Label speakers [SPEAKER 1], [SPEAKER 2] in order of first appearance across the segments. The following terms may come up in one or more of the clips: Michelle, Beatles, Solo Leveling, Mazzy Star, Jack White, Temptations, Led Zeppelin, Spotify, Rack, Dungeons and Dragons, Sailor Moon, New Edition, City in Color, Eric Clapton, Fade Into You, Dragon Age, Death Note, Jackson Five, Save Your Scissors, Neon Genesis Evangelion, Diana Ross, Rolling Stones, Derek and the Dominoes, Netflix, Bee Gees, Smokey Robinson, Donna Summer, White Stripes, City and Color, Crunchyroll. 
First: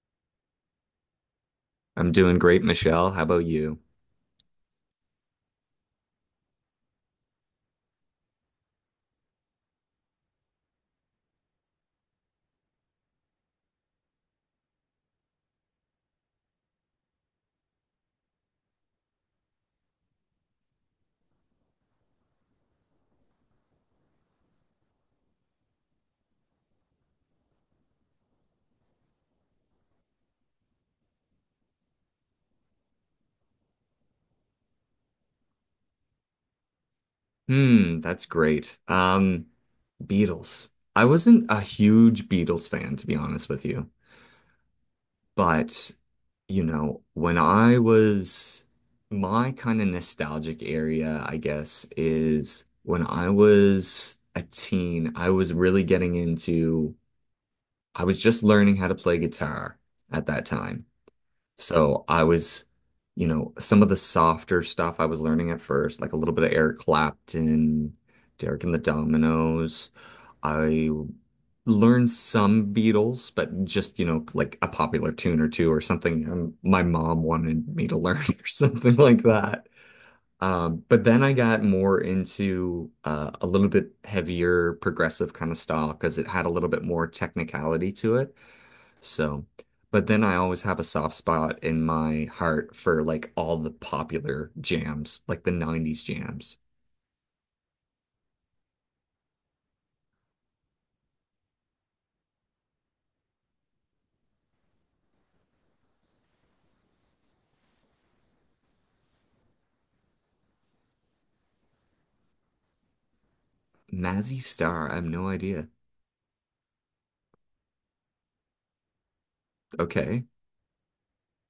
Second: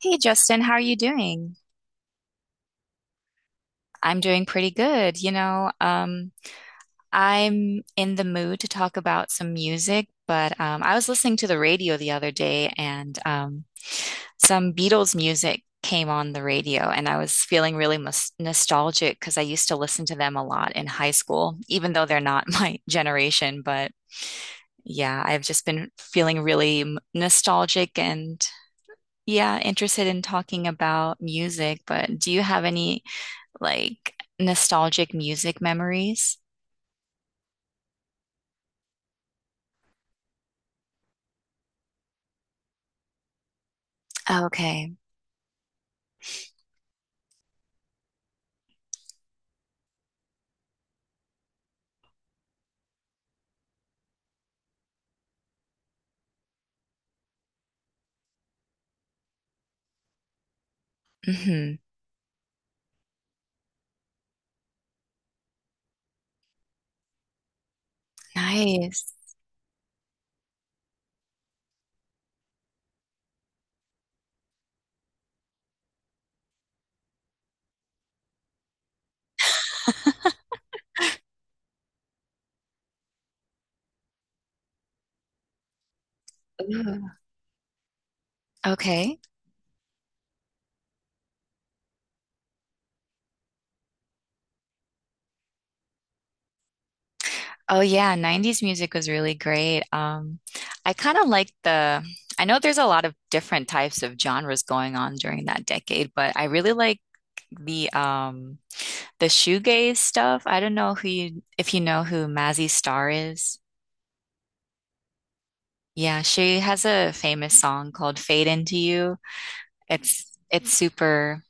[SPEAKER 1] Hey Justin, how are you doing?
[SPEAKER 2] I'm doing great, Michelle. How about you?
[SPEAKER 1] I'm doing pretty good. I'm in the mood to talk about some music, but I was listening to the radio the other day, and some Beatles music came on the radio, and I was feeling really mus nostalgic because I used to listen to them a lot in high school, even though they're not my generation. But yeah, I've just been feeling really nostalgic and, yeah, interested in talking about music. But do you have any like nostalgic music memories?
[SPEAKER 2] Hmm, that's great. Beatles. I wasn't a huge Beatles fan, to be honest with you.
[SPEAKER 1] Okay.
[SPEAKER 2] But, you know, when I was my kind of nostalgic area, I guess, is when I was a teen, I was really getting I was just learning how to play guitar at that time.
[SPEAKER 1] Hmm.
[SPEAKER 2] So I was, you know, some of the softer stuff I was learning at first, like a little bit of Eric Clapton, Derek and the
[SPEAKER 1] Nice.
[SPEAKER 2] Dominoes. I learned some Beatles, but just, you know, like a popular tune or two or something my mom wanted me to learn or something like that. But then I got more into a little bit heavier progressive kind of style because it had a little bit more
[SPEAKER 1] Ooh.
[SPEAKER 2] technicality to it.
[SPEAKER 1] Okay.
[SPEAKER 2] So, but then I always have a soft spot in my heart for like all the popular jams, like the 90s jams.
[SPEAKER 1] Oh yeah, 90s music was really great. I kind of like the I know there's a lot of different types of genres going on during that decade, but I really like the um the shoegaze stuff. I don't know who you if you know who Mazzy Star is.
[SPEAKER 2] Mazzy Star, I have no idea.
[SPEAKER 1] Yeah, she has a famous song called Fade Into You.
[SPEAKER 2] Okay.
[SPEAKER 1] It's super,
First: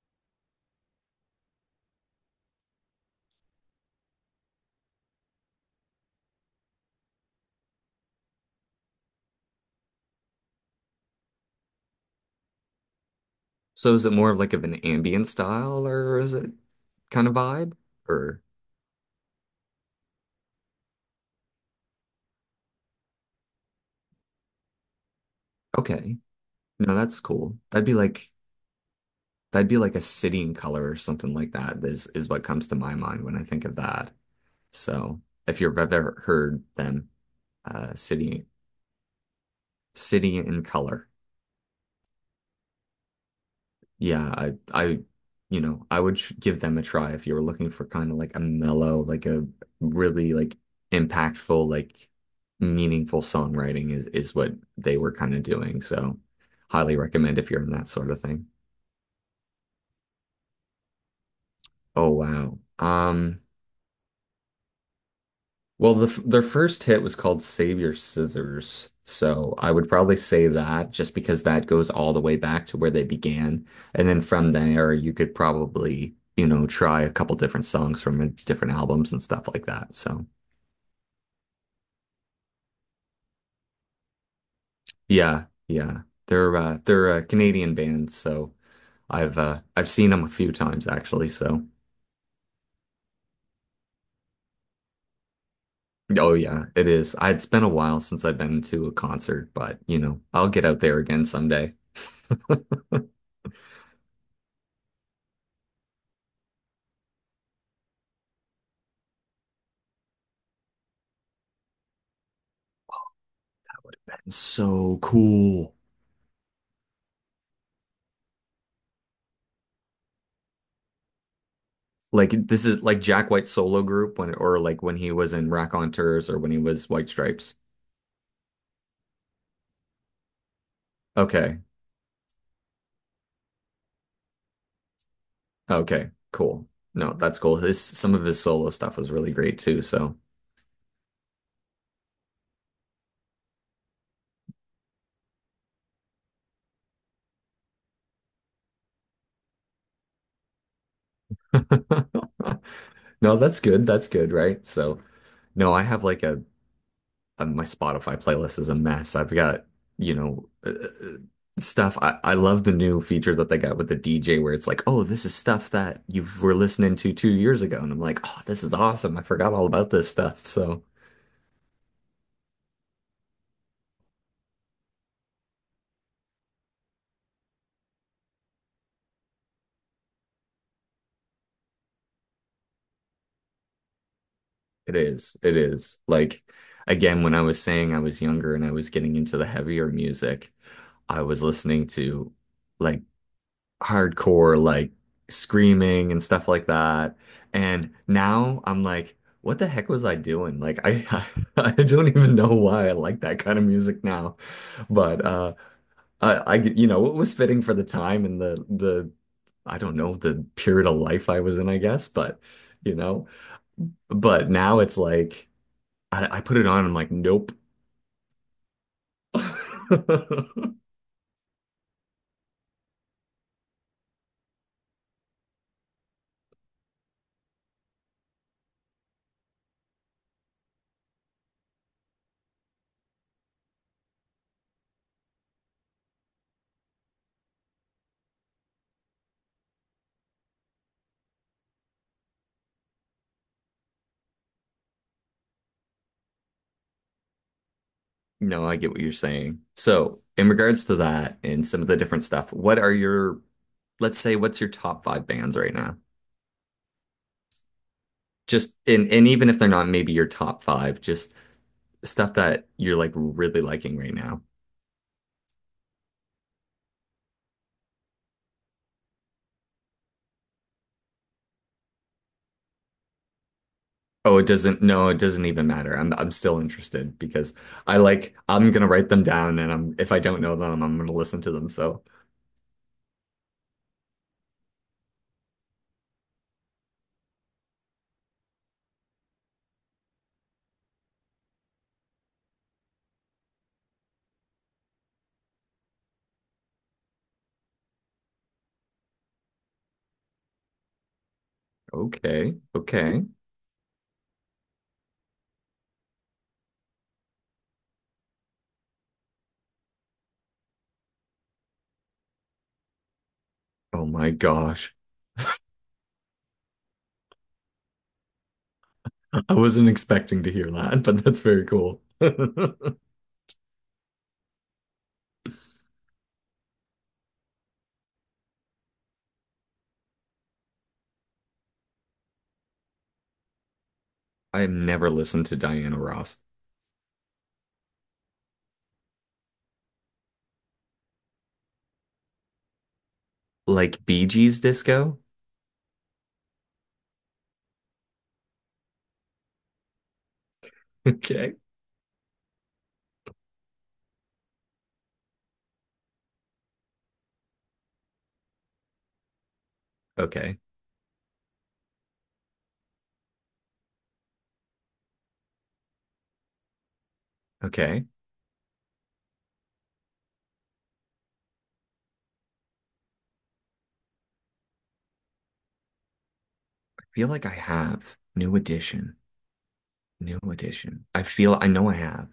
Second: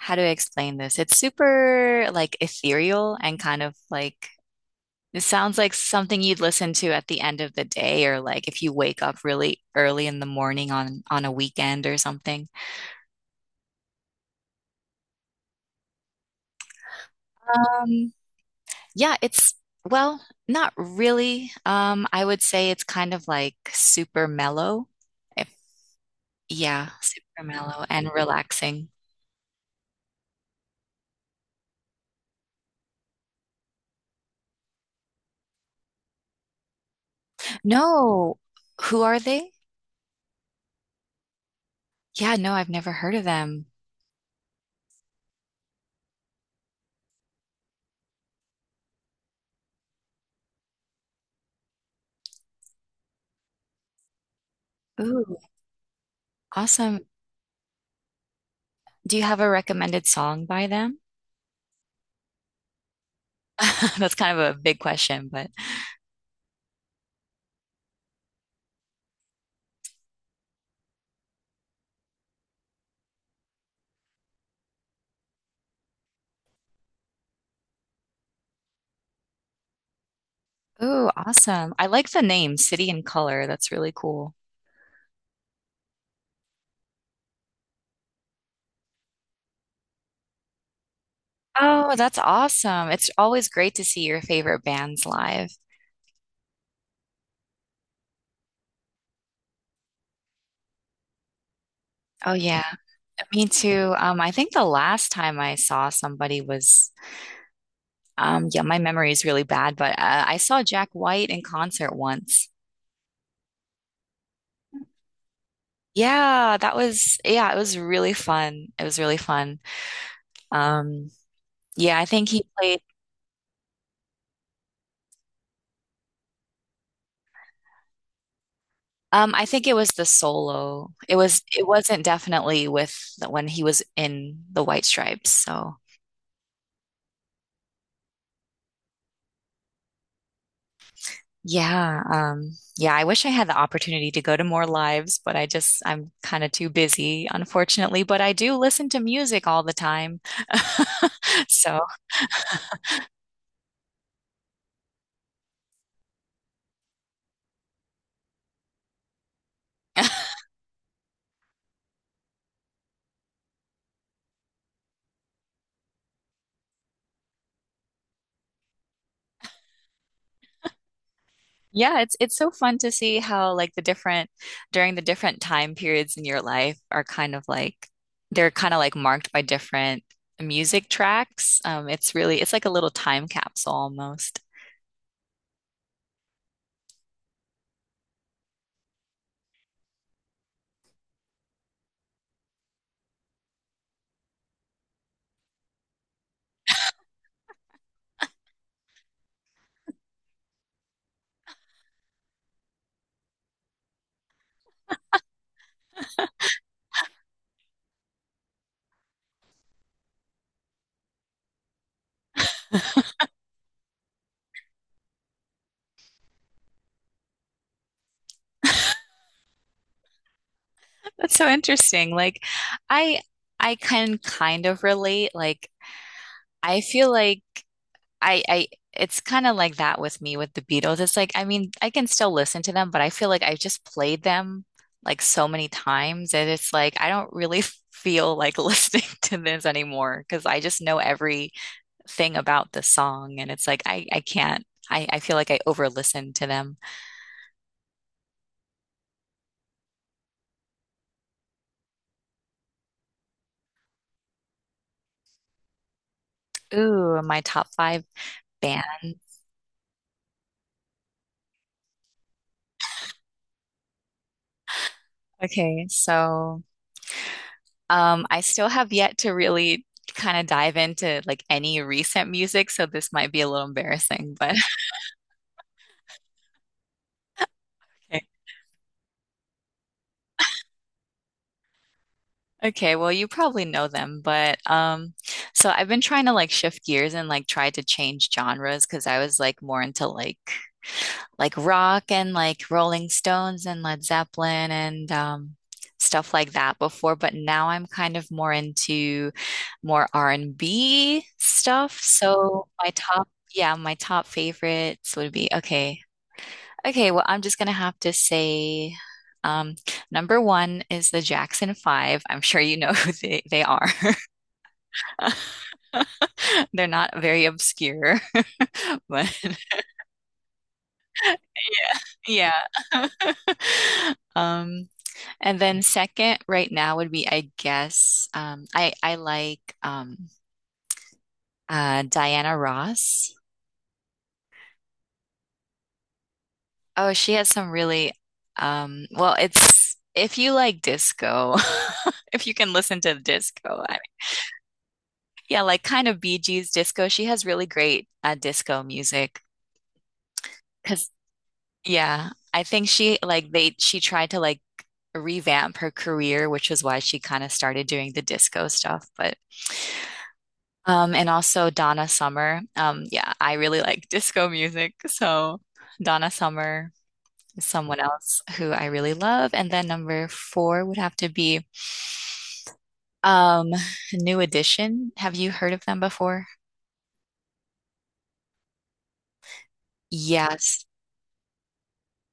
[SPEAKER 1] how do I explain this? It's super like ethereal, and kind of like it sounds like something you'd listen to at the end of the day, or like if you wake up really early in the morning on a weekend or something.
[SPEAKER 2] So is it more of like of an ambient style or is it kind of vibe?
[SPEAKER 1] Um,
[SPEAKER 2] Or
[SPEAKER 1] yeah, well, not really. I would say it's kind of like super mellow. If
[SPEAKER 2] okay.
[SPEAKER 1] yeah,
[SPEAKER 2] No, that's
[SPEAKER 1] super
[SPEAKER 2] cool.
[SPEAKER 1] mellow
[SPEAKER 2] That'd be
[SPEAKER 1] and
[SPEAKER 2] like
[SPEAKER 1] relaxing.
[SPEAKER 2] that'd be like a city in color or something like that is what comes to my mind when I think of that. So if you've ever heard them, uh
[SPEAKER 1] No,
[SPEAKER 2] City
[SPEAKER 1] who are they?
[SPEAKER 2] City in Color.
[SPEAKER 1] Yeah, no, I've never heard of them.
[SPEAKER 2] Yeah, I you know, I would sh give them a try if you were looking for kind of like a mellow, like a really like impactful, like meaningful songwriting is what they were kind
[SPEAKER 1] Ooh,
[SPEAKER 2] of doing. So highly
[SPEAKER 1] awesome.
[SPEAKER 2] recommend if you're in that sort of thing.
[SPEAKER 1] Do you have a recommended song by them?
[SPEAKER 2] Oh wow.
[SPEAKER 1] That's kind of a big question, but
[SPEAKER 2] Well, their first hit was called Save Your Scissors. So I would probably say that just because that goes all the way back to where they began. And then from there, you could probably, you know, try a couple different songs from different albums and stuff like that. So
[SPEAKER 1] oh, awesome. I like the name City and Color. That's really cool.
[SPEAKER 2] yeah, yeah. They're a Canadian band, so I've seen them a few times actually. So
[SPEAKER 1] Oh, that's awesome. It's always great to see your favorite bands live.
[SPEAKER 2] oh yeah, it is. It's been a while since I've been to a concert, but you know, I'll get out there again someday.
[SPEAKER 1] Oh yeah, me too. I think the last time I saw somebody was, yeah, my memory is really bad, but I saw Jack White in concert once.
[SPEAKER 2] So cool.
[SPEAKER 1] Yeah, that was, yeah, it was really fun. It was really fun. Um, yeah, I think
[SPEAKER 2] Like
[SPEAKER 1] he
[SPEAKER 2] this
[SPEAKER 1] played.
[SPEAKER 2] is like Jack White's solo group when or like when he was in Rack or when he was White Stripes.
[SPEAKER 1] I think it was the solo. It was
[SPEAKER 2] Okay.
[SPEAKER 1] it wasn't definitely with when he was in the White Stripes. So
[SPEAKER 2] Okay. Cool. No, that's cool. His some of his solo stuff was really great too, so
[SPEAKER 1] yeah, yeah. I wish I had the opportunity to go to more lives, but I'm kind of too busy, unfortunately. But I do listen to music all the time, so.
[SPEAKER 2] No, that's good. That's good, right? So no, I have like a my Spotify playlist is a mess. I've got, you know, stuff. I love the new feature that they got with the DJ where it's like, oh, this is stuff that you were listening to 2 years ago. And I'm like, oh, this is awesome. I forgot all about this stuff. So
[SPEAKER 1] Yeah, it's so fun to see how like the different during the different time periods in your life are kind of like they're kind of like marked by different music tracks. It's really it's like a little time capsule almost.
[SPEAKER 2] it is. It is. Like, again, when I was saying I was younger and I was getting into the heavier music, I was listening to like hardcore, like screaming and stuff like that. And now I'm like, what the heck was I doing? Like, I don't even know why I like that kind of music now. But I you know, it was fitting for the time and the I don't know, the period of life I was in, I guess, but you know, but now it's like I put it on. I'm like, nope.
[SPEAKER 1] That's so interesting. I I can kind of relate. Like I feel like I it's kind of like that with me with the Beatles. It's like, I mean, I can still listen to them, but I feel like I've just played them like so many times that it's like I don't really feel like listening to this anymore, because I just know everything about the song, and it's like I can't. I feel like I over listen to them.
[SPEAKER 2] No, I get what you're saying. So, in regards to that and some of the different stuff, what are your, let's say, what's your top five bands right now?
[SPEAKER 1] Ooh, my top five
[SPEAKER 2] Just and
[SPEAKER 1] band.
[SPEAKER 2] and even if they're not maybe your top five, just stuff that you're like really liking right now.
[SPEAKER 1] Okay, so I still have yet to really kind of dive into like any recent music, so this might be a little embarrassing,
[SPEAKER 2] Oh, it
[SPEAKER 1] but
[SPEAKER 2] doesn't, no, it doesn't even matter. I'm still interested because I like I'm gonna write them down and I'm if I don't know them, I'm gonna listen to them. So,
[SPEAKER 1] okay, well, you probably know them, but so I've been trying to like shift gears and like try to change genres, because I was like more into like rock and like Rolling Stones and Led Zeppelin and stuff like that before, but now I'm kind of more into more R&B stuff.
[SPEAKER 2] okay,
[SPEAKER 1] So my
[SPEAKER 2] okay.
[SPEAKER 1] top, yeah, my top favorites would be okay. Okay, well, I'm just gonna have to say, um, number one is the Jackson Five. I'm sure you know they are.
[SPEAKER 2] Oh my gosh.
[SPEAKER 1] They're not very obscure, but
[SPEAKER 2] I wasn't expecting to hear that, but that's very cool.
[SPEAKER 1] yeah.
[SPEAKER 2] I
[SPEAKER 1] Um, and then second, right now would be, I guess, I like Diana Ross.
[SPEAKER 2] have never listened to Diana Ross.
[SPEAKER 1] Oh, she has some really, it's if you like disco, if you can listen to disco,
[SPEAKER 2] Like Bee Gees disco?
[SPEAKER 1] yeah, like kind of Bee Gees disco. She has really great disco music. Cause
[SPEAKER 2] Okay.
[SPEAKER 1] yeah, I think she tried to like revamp her career, which is why she kind of started doing the disco stuff. But
[SPEAKER 2] Okay.
[SPEAKER 1] and also Donna Summer. Yeah, I really like disco music. So Donna Summer is someone
[SPEAKER 2] Okay.
[SPEAKER 1] else who I really love. And then number four would have to be um New Edition. Have you heard of them before?
[SPEAKER 2] I feel like I have. New edition. New
[SPEAKER 1] Yes.
[SPEAKER 2] edition. I feel I know I have.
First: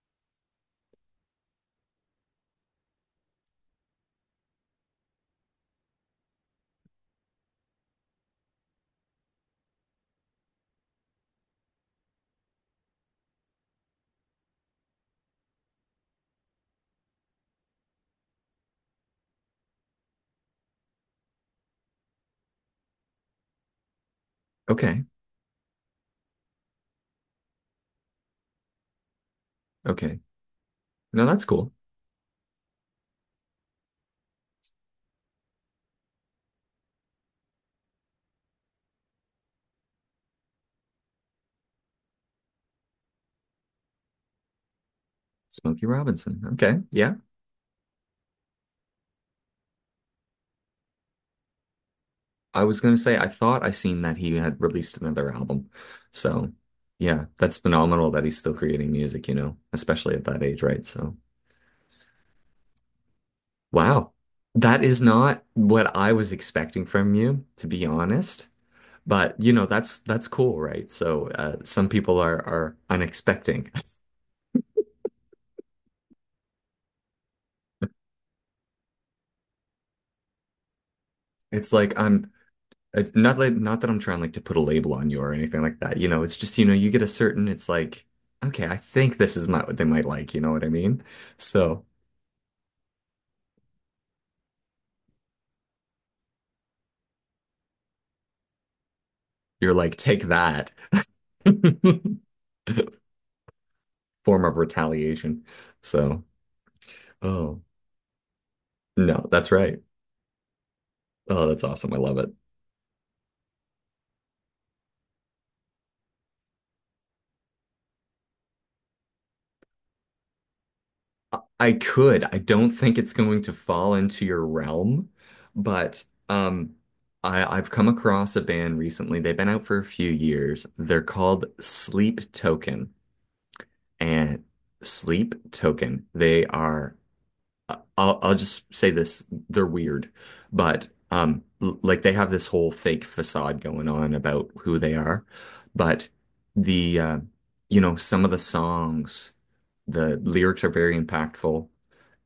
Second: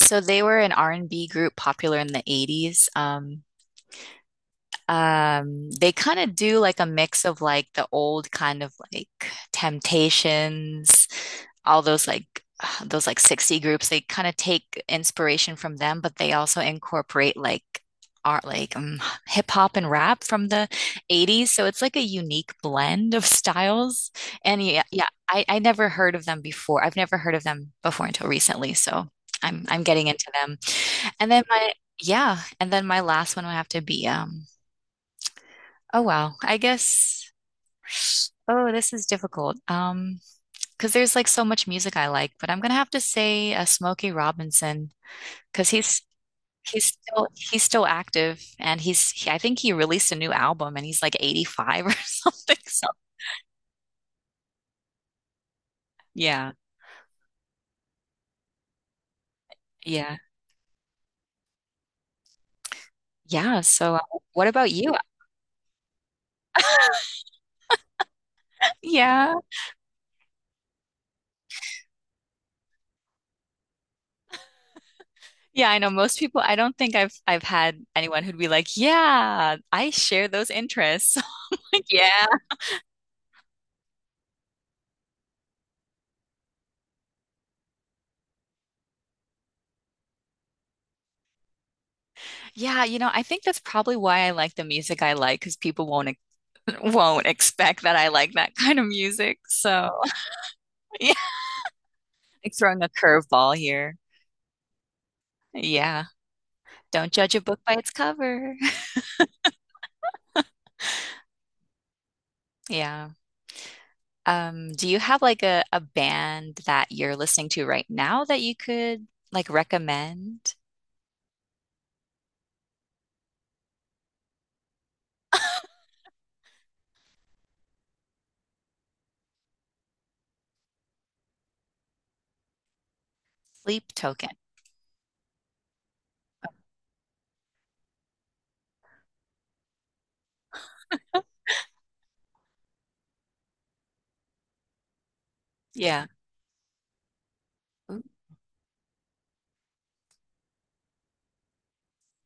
[SPEAKER 1] So they were an R&B group popular in the 80s. They kind of do like a mix of like the old kind of like Temptations, all those like those like 60 groups. They kind of take inspiration from them, but they also incorporate like art, like um, hip hop and rap from the 80s. So it's like a unique blend of styles. And yeah,
[SPEAKER 2] Okay.
[SPEAKER 1] yeah, I never heard of them before. I've never heard of them before until recently. So I'm getting
[SPEAKER 2] Okay.
[SPEAKER 1] into them.
[SPEAKER 2] No,
[SPEAKER 1] And then
[SPEAKER 2] that's
[SPEAKER 1] my,
[SPEAKER 2] cool.
[SPEAKER 1] yeah, and then my last one would have to be oh wow. I guess oh this is difficult. Because there's like so much music I like, but I'm gonna have to say Smokey Robinson, because
[SPEAKER 2] Smokey Robinson. Okay. Yeah.
[SPEAKER 1] he's still active, and I think he released a new album and he's like 85 or something.
[SPEAKER 2] I was
[SPEAKER 1] So
[SPEAKER 2] gonna say I thought I seen that he had released another album.
[SPEAKER 1] yeah,
[SPEAKER 2] So yeah, that's phenomenal that he's still creating music, you know, especially
[SPEAKER 1] yeah.
[SPEAKER 2] at that age, right? So
[SPEAKER 1] Yeah, so
[SPEAKER 2] wow.
[SPEAKER 1] what about
[SPEAKER 2] That
[SPEAKER 1] you?
[SPEAKER 2] is not what I was expecting from you, to be honest.
[SPEAKER 1] Yeah.
[SPEAKER 2] But you know, that's cool, right? So some people are unexpecting.
[SPEAKER 1] Yeah, I know most people, I don't think I've had anyone who'd be like, "Yeah, I share those interests."
[SPEAKER 2] It's
[SPEAKER 1] Like,
[SPEAKER 2] like
[SPEAKER 1] yeah.
[SPEAKER 2] I'm it's not like not that I'm trying like to put a label on you or anything like that. You know, it's just, you know, you get a certain, it's like, okay, I think this is not what they might like, you know what I mean? So
[SPEAKER 1] Yeah, you know, I think that's probably why I like the music I like, because people won't won't expect that I like that kind of music.
[SPEAKER 2] you're
[SPEAKER 1] So,
[SPEAKER 2] like, take that
[SPEAKER 1] yeah, like throwing a curveball here.
[SPEAKER 2] form of retaliation.
[SPEAKER 1] Yeah,
[SPEAKER 2] So,
[SPEAKER 1] don't judge a book
[SPEAKER 2] oh
[SPEAKER 1] by its cover.
[SPEAKER 2] no, that's right. Oh, that's awesome. I love it.
[SPEAKER 1] Yeah. Do you have like a band that you're listening to right now that you could like recommend?
[SPEAKER 2] I could. I don't think it's going to fall into your realm, but um, I've come across a band recently. They've been out for a few years. They're called Sleep Token
[SPEAKER 1] Sleep Token.
[SPEAKER 2] and Sleep Token. They are. I- will I'll just say this. They're weird, but like they have this whole fake facade going on about who they are,
[SPEAKER 1] Yeah.
[SPEAKER 2] but the you know
[SPEAKER 1] Ooh.
[SPEAKER 2] some of the songs, the lyrics are very impactful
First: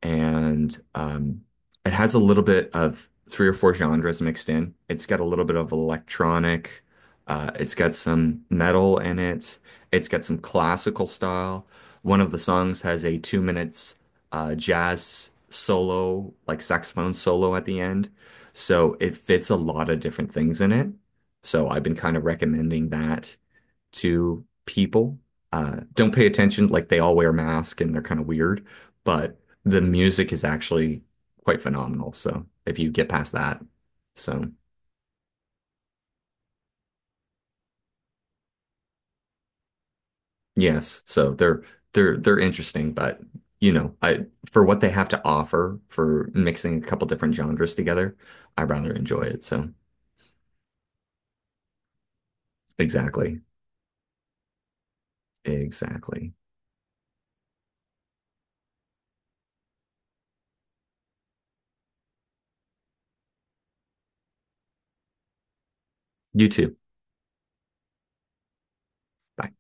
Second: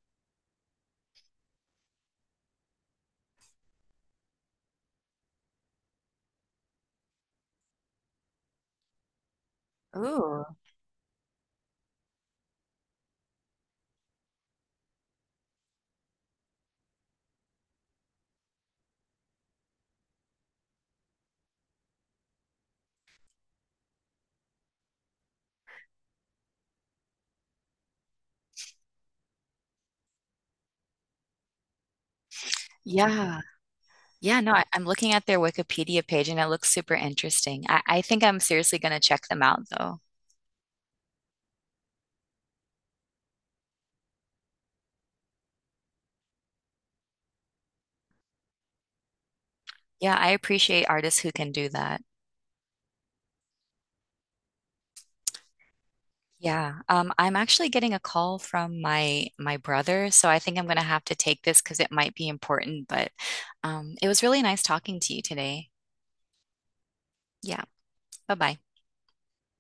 [SPEAKER 2] and it has a little bit of three or four genres mixed in. It's got a little bit of electronic, it's got some metal in it, it's got some
[SPEAKER 1] Ooh.
[SPEAKER 2] classical style. One of the songs has a 2 minutes jazz solo, like saxophone solo at the end. So it fits a lot of different things in it. So I've been kind of recommending that to people. Don't pay attention, like they all wear masks and they're kind of weird, but the music is actually quite phenomenal. So if you get past
[SPEAKER 1] Yeah.
[SPEAKER 2] that,
[SPEAKER 1] Yeah,
[SPEAKER 2] so
[SPEAKER 1] no, I'm looking at their Wikipedia page and it looks super interesting. I think I'm seriously going to check them out though.
[SPEAKER 2] yes, so they're they're interesting, but you know, I for what they have to offer for mixing a couple different genres together, I rather enjoy it. So
[SPEAKER 1] Yeah, I appreciate artists who can do that.
[SPEAKER 2] exactly, exactly.
[SPEAKER 1] Yeah. I'm actually getting a call from my brother, so I think I'm gonna have to take this because it might be important, but it was really nice talking to you today.
[SPEAKER 2] You too.
[SPEAKER 1] Yeah. Bye-bye.
[SPEAKER 2] Bye.